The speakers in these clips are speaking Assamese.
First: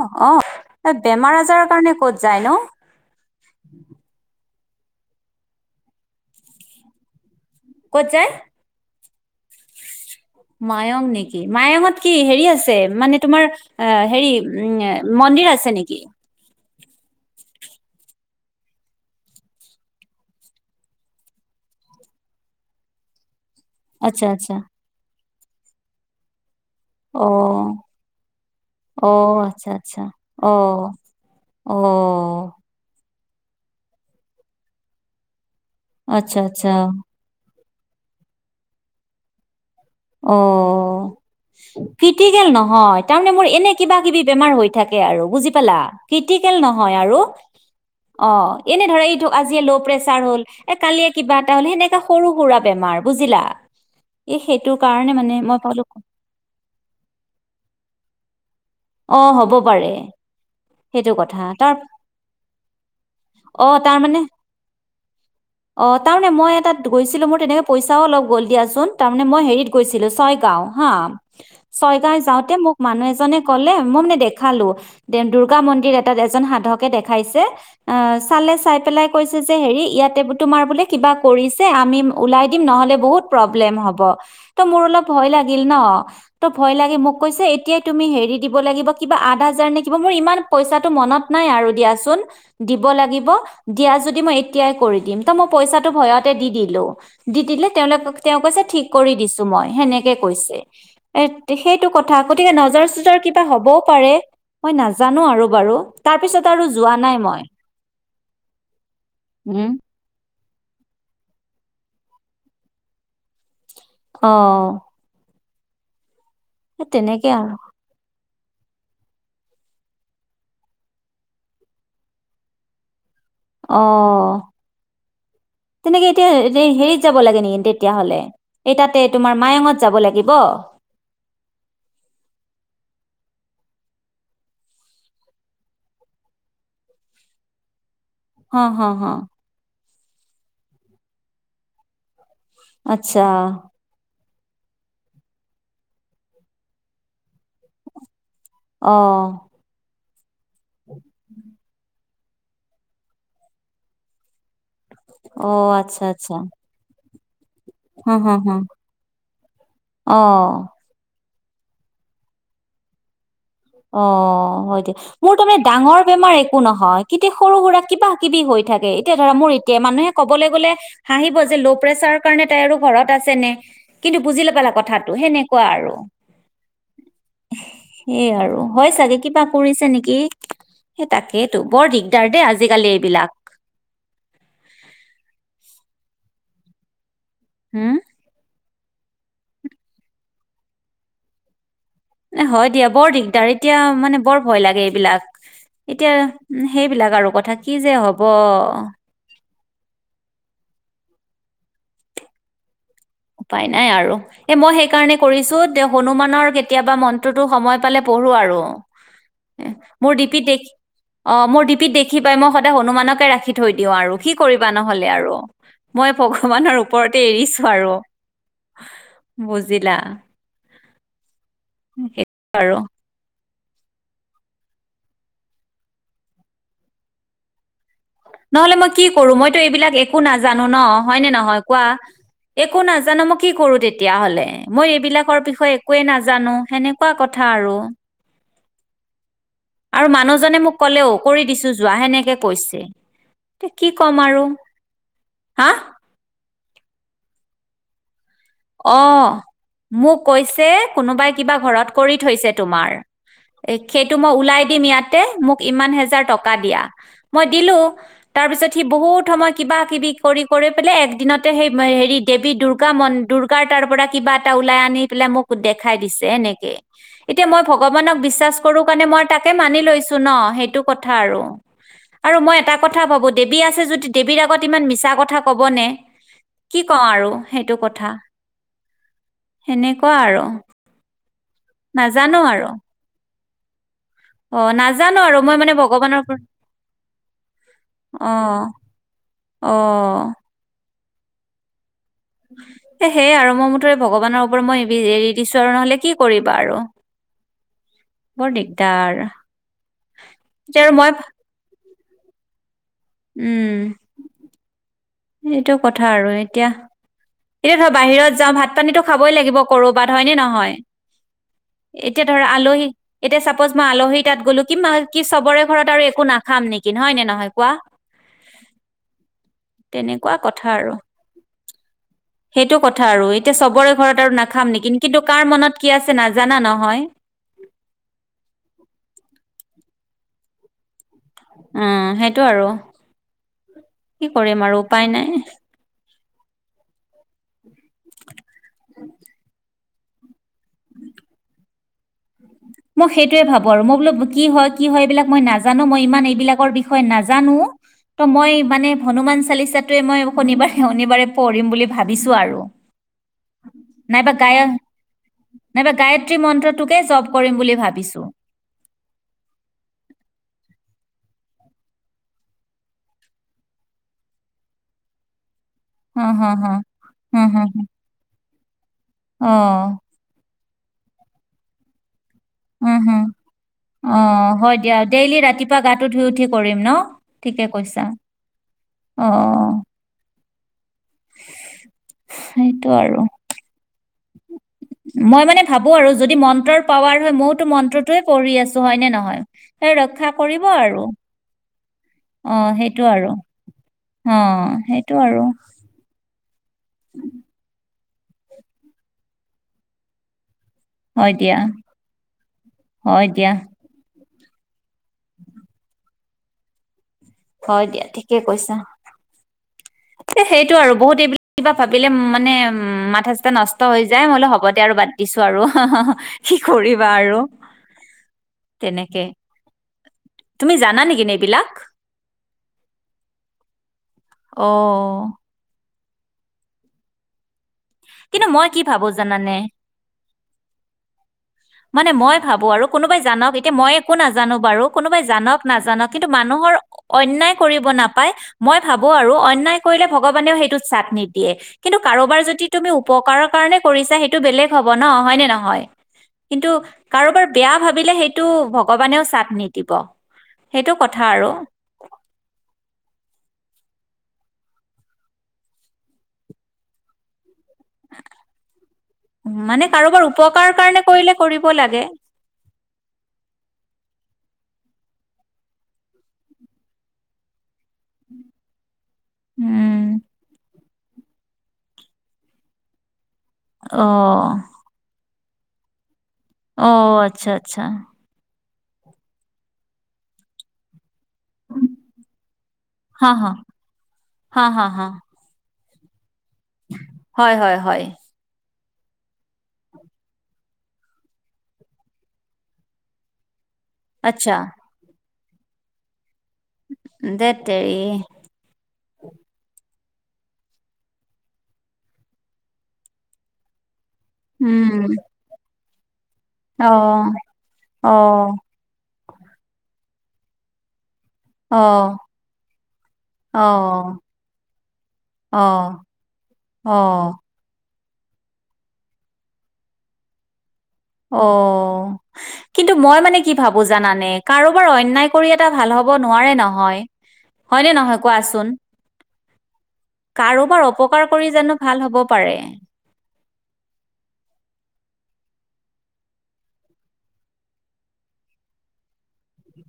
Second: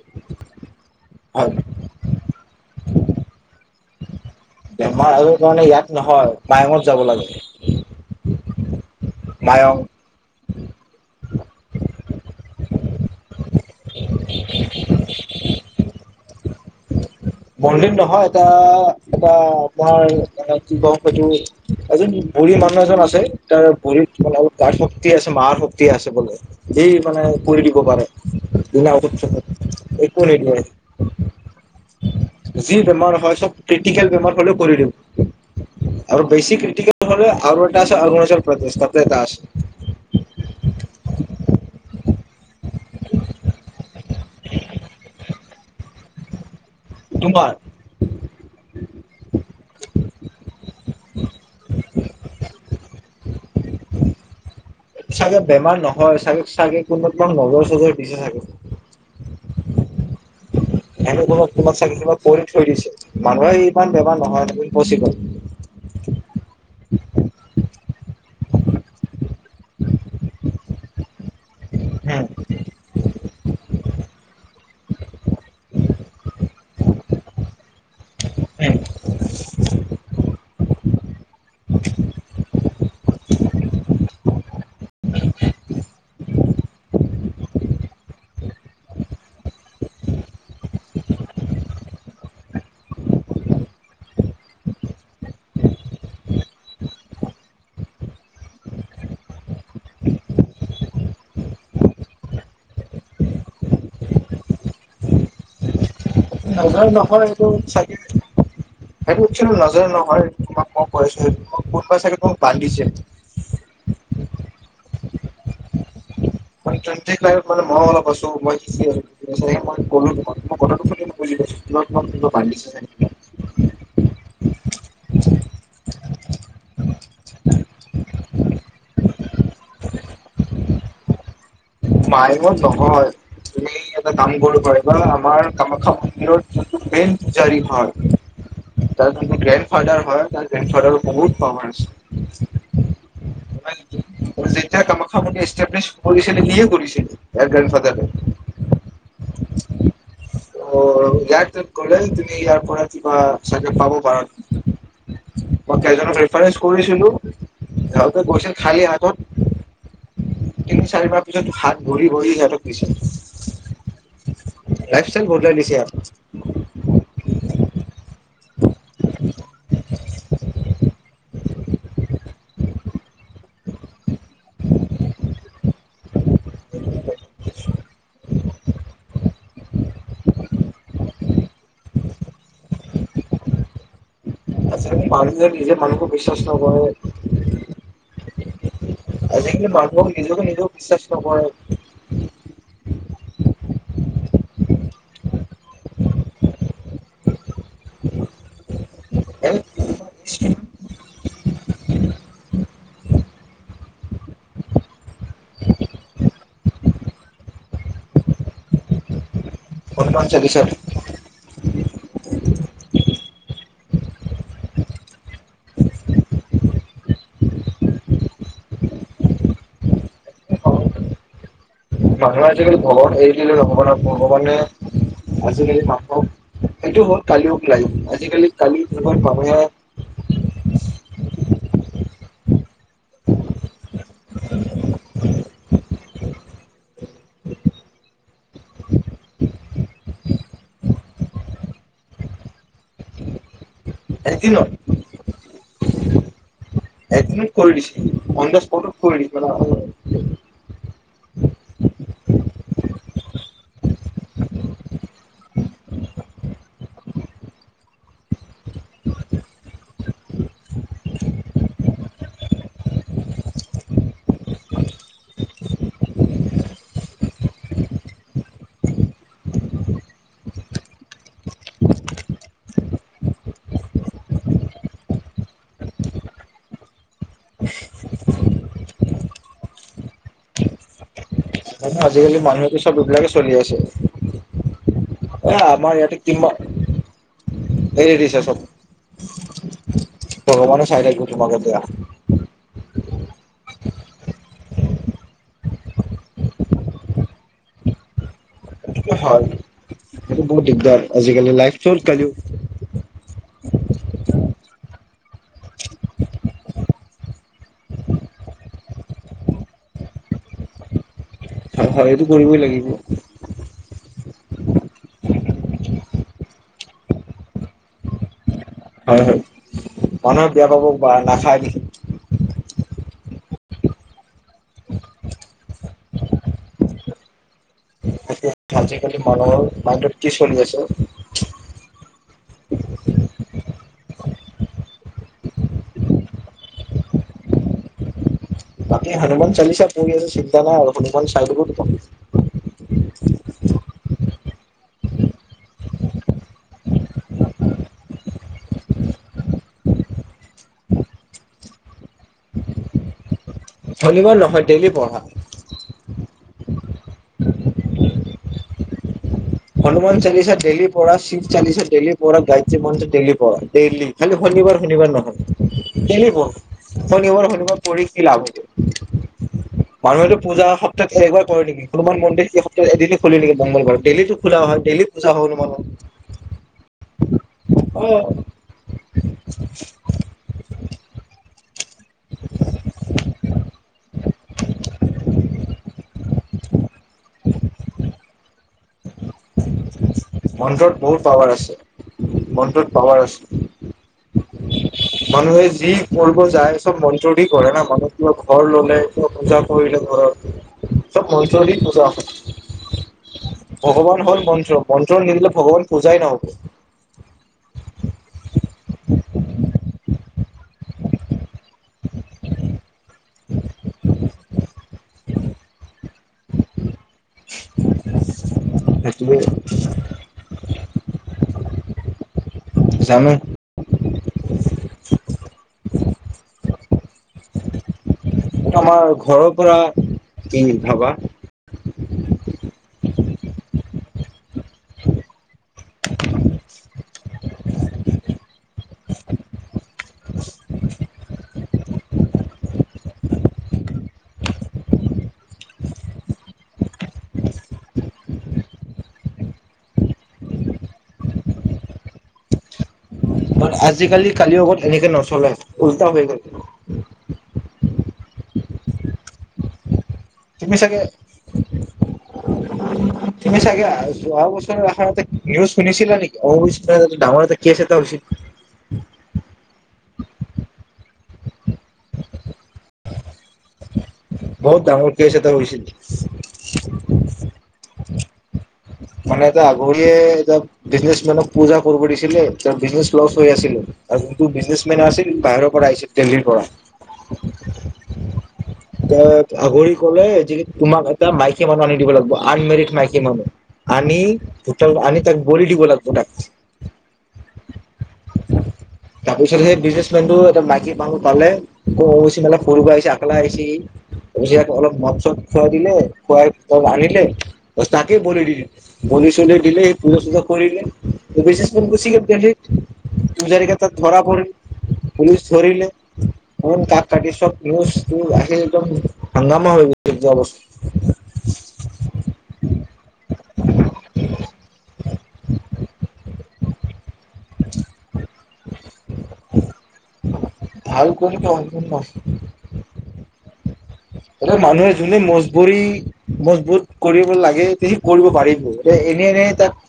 অ অ এই বেমাৰ আজাৰৰ কাৰণে ক'ত যায় ন। বেমাৰ আজাৰ কাৰণে ইয়াত নহয় মায়ঙত যাব লাগে। ক'ত যায়? মায়ং মায়ঙ নেকি? কি মায়ঙত কি হেৰি আছে মানে তোমাৰ অ হেৰি উম মন্দিৰ আছে নেকি বনদিন নহয় এটা এটা আপোনাৰ এ কি ক হয়টো এজন ভঢৰিী মানুহ এজন আছে তাৰ ভৰিত আচ্ছা ফলওঁত আচ্ছা গাত শক্তি আছে মাৰ শক্তিয়ে আছে বোলে এই মানে অ কৰি দিব পাৰে লীনা অ আচ্ছা আচ্ছা [unintelligible] একো অ নিদিয়ে অ যি বেমাৰ হয় ক্ৰটিক বেমাৰ হলেও কৰি দিব আৰু আচ্ছা বেছি আচ্ছা ক্ৰিটিকেল হলে আৰু আছে অৰুণাচল প্ৰদেশ তাতেই এটা আছে। অ কি নহয় তাৰে মোৰ এনে কিবা কিবি বেমাৰ হৈ থাকে আৰু ব নহয় আৰু তোমাৰ অ এনে ধৰা এইটো আজিয়ে ল' প্ৰেচাৰ হল এ কালি এটা কিবা এটা হল সেনেকে সৰু সৰা বেমাৰ‌ বুজিলা এ সেই চাগে বেমাৰ নহয় চাগে চাগে কোনোবাই নজৰ চজৰ দিছে চাগে অ হ'ব পাৰে। সেইটো কথা [unintelligible] তাৰ তোমাক‌ চাগে কিবা কৰি থৈ দিছে মানুহে অ ইমান তাৰমানে বেমাৰ নহয় ইম্পচিবল। অ তাৰমানে মই এটাত গৈছিলো মোৰ তেনেকে পইচাও অলপ গ'ল দিয়াচোন তাৰ মানে মই হেৰিত গৈছিলো ছয়গাও হা ছয়গাঁৱ উম, যাওঁতে মোক মানুহ এজনে কলে মই মানে দেখালো দুূৰ্গা মন্দিৰ এটাত এজন সাধকে দেখাইছে আ চালে চাই পেলাই কৈছে যে‌ হেৰী ইয়াতে তোমাৰ বোলে কিবা কৰিছে আমি ওলাই দিম নহ'লে বহুত প্ৰবলেম হ'ব টো মোৰ অলপ ভই লাগিল ন টো ভই লাগি মোক কৈছে এতিয়াই‌ তুমি হেৰীত ম ই পইচাটো মনত ন আৰু দাোন দিব লাগ দ য মই এতিয়াই কৰি দিম মই পইচাটো ভয়তে দি দিলো দি দিলে তেওঁ কৈ িক কৰি দিছো মই সেনেকে কৈ সেইটো কথা গকে ন প মই নানো আৰু ব তপিছ নজৰ নকৰে এইটো চাগে সেইটো কি উম নজৰ নহয় তোমাক কম [unintelligible] কোনোবাই চাগে তোমাক বান্ধিছে অ [inaudible] তেনেকে কণ্টিতিবাই আৰু মানে মন বোলা বস্তু মই মই কলো তোমাক মই কথাটো শুনি ল প [unintelligible] অ তেনেকে এতিয়া এতিয়া হেৰিত যাব লাগে নেকি তেতিয়াহলে এই তাতে তোমাৰ মায়ঙত যাব লাগিব? মায়ে মত নহয় তুমি এটা কাম কৰিব পাৰে বা আমাৰ কামাখ্যান্দিৰৰ যিটো মেইন পুজাৰি হয় হ হ হ ফডাৰ হয় তাৰ জেন ফডাৰ বহুত খাৰ আছে আচ্ছা যেতিয়া কামাখ্যা মন্দিৰ [unintelligible] কৰি [unintelligible] কৰিছিল ইয়াৰ গ্ৰণ্ড ফাদাৰ অহ অ ইয়াত কলে তুমি ইয়াৰ পৰা কিবা চাগে পাব পাৰা। অ মই আচ্ছা কেইজনক আচ্ছা ৰেফাৰেঞ্চ কৰিছিলো। নি হ সিহঁতে হ হ কৈছিল [unintelligible] হাতত অ তিনি চাৰিবাৰ পিছত ভাত ভৰি ভৰি সিহতক দিছে অ হয় দিয়া লাইফ ষ্টাইল মোৰ বদলাই তাৰমানে দিছে ইয়াত ডাঙৰ বেমাৰ একো নহয় কেতিয়া সৰু সুৰা কিবা কিবা [unintelligible] কি হৈ থাকে এতিয়া ধৰা মোৰ এতিয়াই মানুহে ক'বলৈ গ'লে হাঁহিব যে ল' প্ৰেচাৰৰ কাৰণে তাই আৰু [unintelligible] ঘৰত আছে নে কিন্তু বুজি নাপালা কথাটো সেনেকুৱা আৰু সেইয়াই আৰু হয় চাগে কিবা কৰিছে নেকি সেই তাকেইটো বৰ দিগদাৰ দেই আজিকালি এইবিলাক [unintelligible] আচ্ছা পানু যে নিজে মানুহকো বিশ্বাস নকৰে হা আজিকালি মানুহক নিজকে নিজেও বিশ্বাস নকৰে। এ হয় দিয়া বৰ দিগদাৰ এতিয়া মানে বৰ ভয় লাগে এইবিলাক। এতিয়া সেইবিলাক আৰু কথা কি যে হব [inaudible] উপায় নাই আৰু এ মই সেইকাৰণে কৰিছো তেওঁ হনুমানৰ কেতিয়াবা মন্ত্ৰটো সময় পালে পঢ়ো আৰু। [unintelligible] এ মোৰ হনুমান ডিপিত চালিচা দেখি অ মোৰ ডিপিত দেখি পাই মই স [unintelligible] হনুমানকে ৰাখি থৈ দিও আৰু কি কৰিবা নহ'লে আৰু মই ভগৱানৰ ওপৰতে এৰিছো আৰু বুজিলা মানুহে সেইটো আৰু আজিকালি ভগৱান এৰি ভগৱানত ভগৱানে আজিকালি মাকক এইটো হত কালিও লাই নহলে মই কি কৰো মইতো এইবিলাক একো নাজানো ন হয়নে নহয় কোৱা। একো নাজানো মই কি কৰো তে তেতিয়া হলে মই এইবিলাকৰ বিষয়ে একোৱে নাজানো সেনেকুৱা কথা আৰু আৰু মানুহজনে মোক কলেও কৰি দিছো যোৱা সেনেকে কৈছে এয়া কি ক'ম আৰু এদিনত হা একদিনিট কৰি দিছে অন দা স্পটত অ কৰি দিছে মোক কৈছে কোনোবাই কিবা ঘৰত কৰি থৈছে তোমাৰ সেইটো মই ওলাই দিম ইয়াতে মোক ইমান হেজাৰ টকা দিয়া। মই দিলো তাৰ পিছত সি বহুত সময় কিবা কিবি কৰি কৰি পেলাই একদিনতে সেই হেৰি দেৱী দুৰ্গা মনা তাৰ পৰা কিবা এটা ওলাই আনি পেলাই মোক দেখাই দিছে এনেকে এতিয়া মই ভগৱানক বিশ্বাস কৰো কাৰণে মই তাকে মানি লৈছো ন সেইটো কথা আৰু আৰু মই এটা কথা ভাবো দেৱী আছে যদি দেৱীৰ আগত ইমান মিছা কথা কবনে কি কওঁ আৰু সেইটো কথা সেনেকুৱা আৰু নাজানো আজিকালি আৰু মানুহেতো চব এইবিলাকে চলি আছে। অ নাজানো আৰু এ মই মানে আমাৰ ইয়াতে ভগৱানৰ পৰা কিমান এৰি অ দিছে চব অ ভগৱানে [unintelligible] সেয়ে আৰু ম মই মুঠৰে ভগৱানৰ ওপৰত মই এৰি দিছো আৰু নহলে কি কৰিবা আৰু বৰ দিগদাৰ সেইটে ভাল এইটো বহুত এতিয়া আৰু দিগদাৰ মই আজিকালি লাইফ চুৰ কও উম। এইটো কথা আৰু এতিয়া এতিয়া ধৰ বাহিৰত যাম ভাত পানীতো খাবই লাগিব কৰবাত হয়যনে নহয়? হয় হয় এইটো এতিয়া ধৰা কৰিবই লাগিব আলহী এতিয়া চাপজ মই আলহী তাত গ'লো [unintelligible] চবৰে ঘৰত আৰু একো নাখাম নেকি হয়নে নহয় কোৱা হয় হয়। তেনেকুৱা মানুহে কথা বেয়া পাব আৰু নাখায় দেখি সেইটো কথা আৰু এতিয়া চবৰে ঘৰত আৰু নাখাম নেকি কিন্তু কাৰ মনত কি আছে নাজানা নহয়। আজিকালি মানুহৰ মাইটত কি চলি আছ উম সেইটো আৰু কি কৰিম আৰু উপায় নাই । বাকি হনুমান চালিচা পুৰিছে নাই আৰু মান চাইড কৰিত মই সেইটোয়ে ভাবো আৰু মই বোলো কি হয় কি হয় এইবিলাক মই নাজানো মই ইমান এইবিলাকৰ বিষয়ে নাজানো ত' মই মানে হনুমান চালিচাটোৱে মই শনিবাৰে শনিবাৰে পঢ়িম বুলি ভাবিছো আৰু নাইবা হনুমান নহয় গায়ক ডেইলি পঢ়া নাইবা গায়ত্ৰী মন্ত্ৰত । [unintelligible] কৰিম বুলি ভাবিছো। হনুমান চালিচা ডেইলি পঢ়া শিৱ চালিচা ডেইলি পঢ়া গায়ত্ৰী মন্ত্ৰ ডেইলি পঢ়া ডেইলি খালি শনিবাৰ শনিবাৰ নহয়। হ খেলিব হ হ শনিবাৰ হুম হুম শনিবাৰ হুম পঢ়ি কি লাভ হ'ব? অ মানুহেতো পূজা ত একবাৰ কৰে নীকি হনুমান মন্দিৰ সপ্তাহত উম এদিন হুম [unintelligible] মংগলবাৰ ডেইলী [unintelligible] অ হয় দিয়া ডেইলি ৰাতিপুৱা গাটো ধুই উঠি কৰিম ন ঠিকে কৈছা অ', অঁ সেইটো আৰু মই মানে ভাবো আৰু যদি মন্ত্ৰৰ পাৱাৰ হয় মইওতো মন্ত্ৰটোৱে পঢ়ি আছো হয় নে নহয়। সেই ৰক্ষা কৰিব মন্ত্ৰত আৰু বহুত পাৱাৰ আছে। অ মন্ত্ৰত সেইটো পাৱাৰ আৰু আছে। অ সেইটো আৰু- [unintelligible] ব মনটৰ দি কৰে ন মানুহ কিবা ঘৰ ললে কিবা পূজা কৰিলে ঘৰত হয় চব দিয়া ন পজা হয় দিয়া ভগৱান হ'ল মন্ত্ৰ মন্ত্ৰ নিদিলে ভগৱান পূজাই নহ'ব। হয় দিয়া ঠিকে কৈছা [inaudible] সেইটো আৰু বহুত এইবিলাক কিবা ভাবিলে মানে উ মাথা চটা নষ্ট হৈ যায় মইলো হবতে আৰু বাদ দিছো আৰু কি কৰিবা আৰু তেনেকে সেইটোৱে তুমি জানা নেকিন এইবিলাক জানো। অ কিন্তু মই কি ভাবো আমাৰ ঘৰৰ জানানে পৰা কিনি ভাবা মানে মই ভাবো আৰু কোনোবাই জানক এতিয়া মই একো না জানো বাৰু কোনোবাই জানক নাজানক কিন্তু মানুহৰ অন্যায় কৰিব নাপায় মই ভাবো আৰু অন্যায় কৰিলে ভগৱানেও সেইটোত চাথ নিদিয়ে কিন্তু কাৰোবাৰ যদি তুমি উপকাৰৰ কাৰণে কৰিছা সেইটো বেলেগ হ'ব ন হয়নে নহয়। কিন্তু কাৰোবাৰ বেয়া ভাবিলে সেইটো ভগৱানেও চাপ নিদিব সেইটো কথা আৰু আজিকালি কালি [unintelligible] আগত এনেকে নচলে উল্টা হৈ গ মানে কাৰোবাৰ উপকাৰ তুমি চাগে কাৰণে কৰিলে কৰিব লাগে। তুমি চাগে [unintelligible] যোৱা বছৰ [unintelligible] নিউজ শুনিছিলা নেকি অ ডাঙৰ এটা কেছ এটা হৈছিল। উম উ অ বহুত ডাঙৰ কেছ হৈছিল অ আচ্ছা আ আচ্ছা মানে এটা আগ [unintelligible] বিজনেছ মানক পূজা কৰিব দিছিলে ত বিজনেচ লছ হা হৈ হা আছিলে আৰু যিটো হা বিজনেচ হা মেন হা আছিল বাহিৰৰ পইছে তেলীৰ হয় হয় হয়। এ আগৰি কলে যে তোমাক এটা মাইকী মানুহ আনি দিব লাগিব আনমেৰিড মাইকী মানুহ। আনি আচ্ছা ভোটেল আনি তা ধৰিদিব লাগিব তাক এ দেেেতৰিি তাৰপিছত সেই বিজনেচমেন টো এটা মাইকী মানুহ পালেি মেলা সৰু আহিছে একলা আহিছেি তাক অলপ মাত চত খুৱাই দিলে খুৱাই তব আনিলে ব তাকে বুলি দিলে বুলি চলে দিলে পুজ চুজ কৰিিলে ত বিছছ প কুছিক কেি পুজাৰগে ত ধৰা পিল পুলি ধৰিলে কাক কাটি সবচ ত আহি একদম হাগামৰ হৈ গৈ যোৱা বস্তু অ কিন্তু মই মানে কি ভাবো জানানে কাৰোবাৰ অন্যায় কৰি এটা ভাল হ'ব নোৱাৰে নহয় হয়নে নহয় কোৱা আছ শন কাৰোবাৰ ভাল অপকাৰ কৰি জানো ভাল হব এতিয়া পাৰে এতিয়া মানুহে যোনে মজবুৰি মজবুত কৰিব লাগে তে কৰিব পাৰিব এ এনে এনে তাক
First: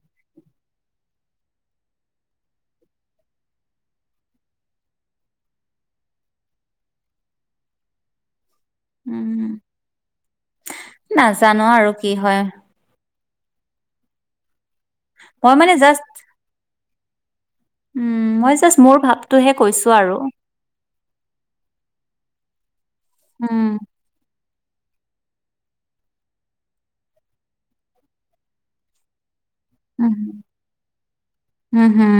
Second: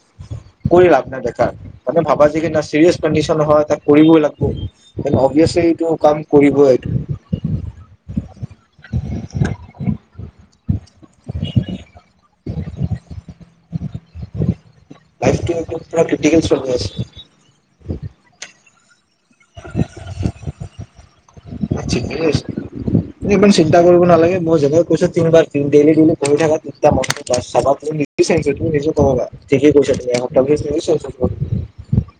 কৰি লাভ নাই বেখ মানে ভাবা যে কি চিৰিয়াচ কণ্ডিচন হয় তাক কৰিবই লাগিব অভিয়াচলি এইটো কাম কৰিবই এইটো উম নাজানো আৰু কি হয় উ মই মানে জাষ্ট ল্ৰটিক চল আছে উম মই জাষ্ট মোৰ ভাব টোহে কৈছো আৰু ব এইবমান উম চিন্তা কৰিব নালাগে মই যেনেক কৈছো তিনিবাৰ দি ডেইি ডেইলি কৰি থাকা তেতিয়া মন চাবাু চি তুমি নিজো ক'বা ঠিক কি উম কৈছ তি উম হম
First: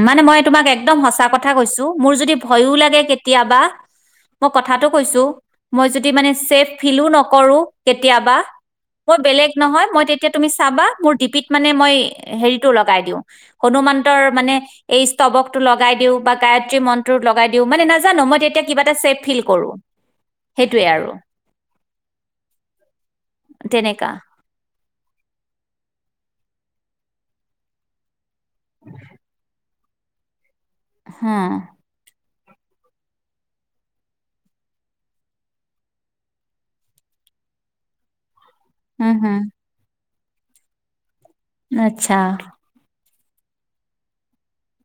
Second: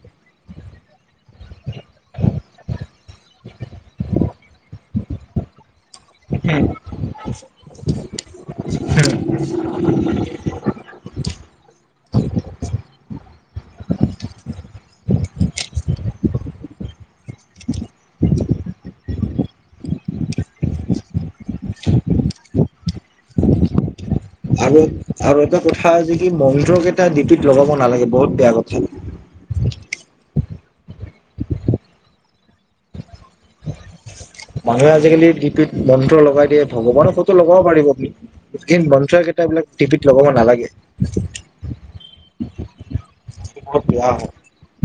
যাব [inaudible] হেৰিতটো লগাই দিওঁ হনুমানন্তৰ মানে এই স্তৱকতটো লগাই দিওঁ বা গায়ত্ৰী মন্ত্ৰ লগাই দিওঁ মানে নাজানো মই তেতিয়া কিব এটাছে ফিল কৰো সেইটোৱে আৰু তেনেকাা আৰু আৰু এটা কথা যে কি মন্ত্ৰকেইটা ডিপিত লগাব নালাগে বহুত বেয়া কথা হা মানুহে আজিকালি লিপিত মন্ত্ৰ লগাই দিয়ে ভগৱানৰ ফটো লগাব পাৰিব নপু হম বনঞ্চোৱা হম কেইটাবিলাক টিপি লগব নালাগে আচ্ছা [inaudible]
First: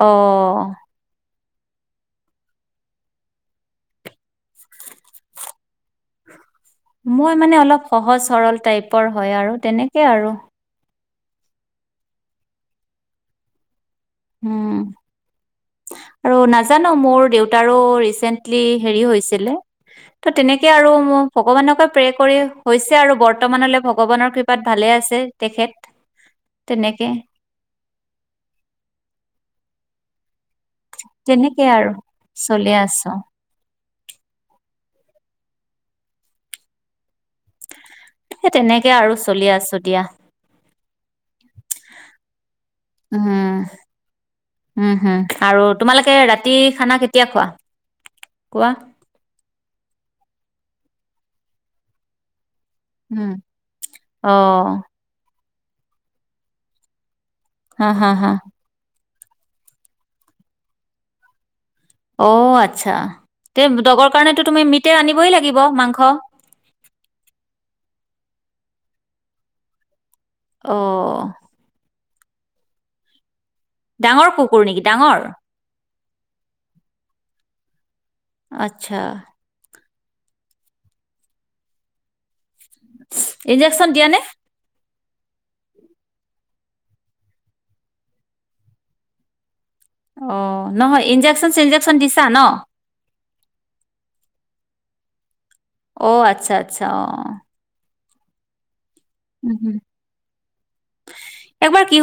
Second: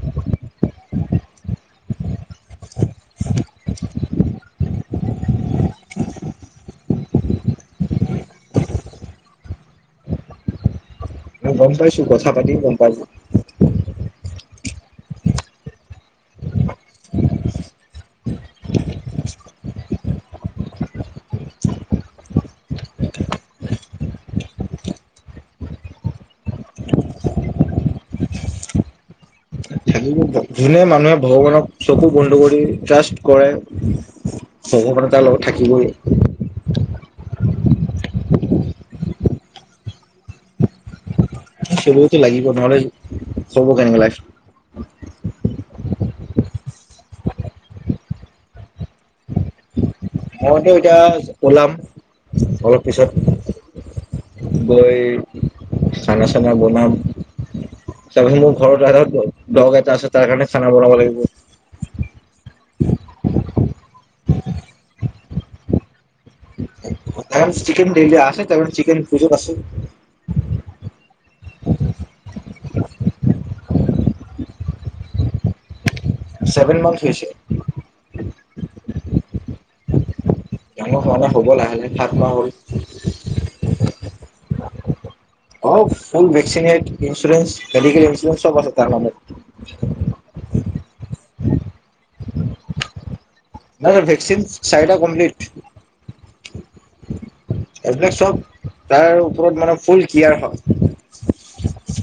অ [unintelligible] [unintelligible] মই মানে অলপ সহজ সৰল টাইপৰ হয় আৰু তেনেকে আৰু ম গম পাইছো কথা পাতিও গম পাইছো । উম । আৰু নাজানো মোৰ দেউতাৰো ৰিচেন্টলি হেৰি হৈছিলে ত তেনেকে আৰু ম ভগৱানকে প্ৰে কৰি হৈছে আৰু বৰ্তমানলৈ ভগৱানৰ কৃপাত তালে আছে তেখেত তেনেকে খেল যোনে মানুহে তেনেকে ভগৱানক আৰু চকু বন্ধু কৰি চলি আছো ট্ৰাষ্ট কৰে ভগৱততাৰ লগত থাকিবই স তেনেকে আৰু চলি আছো দিয়া চলিবতো লাগিব নহ'লে উম চলিব কেনেকে লাইফ উম হম আৰু তোমালোকে ৰাতি খানা কেতি কয়া কোৱা কোৱা মতে তিয়া ওলাম অলপ পিছত উম অ গৈ খানা চানা বনাম হা হা তাৰ হা পাছত মোৰ ঘৰটোা ধৰো দহগ এটা আছে তাৰ কাৰণে খানা বনাব লাগিব অ আচ্ছা তে দগৰ কাৰণেতো তুমি মিতে আনিবই লাগিব মাংস এ চিকেন ডেইলি আছে ত চিকেন পুজ আছে অ উ ডাঙৰ কুকুৰ নেকি ডাঙৰ ছেভেন মান্থ হৈ হৈছে আচ্ছা ডাঙৰ হোৱা ননা হ'ব লাহে লাহোত খোৱা হ'ল ইঞ্জেকচন দিয়া নে অ চোন ব তেনেট ইন্ঞ্চুৰন্স মেডিকেল ইন্ঞ্চুুৰ চব আছে কাৰ ম মত অ নহয় ইন্জেকচন চিঞ্জেকচন দিছা ন নাই ন ভেকচিন চাৰিটা কমপ্লিট অ আচ্ছা আচ্ছা অ এইবিলাক চব তাৰ ওপৰত মানে ফুল কয়াৰ হয় এবাৰ কি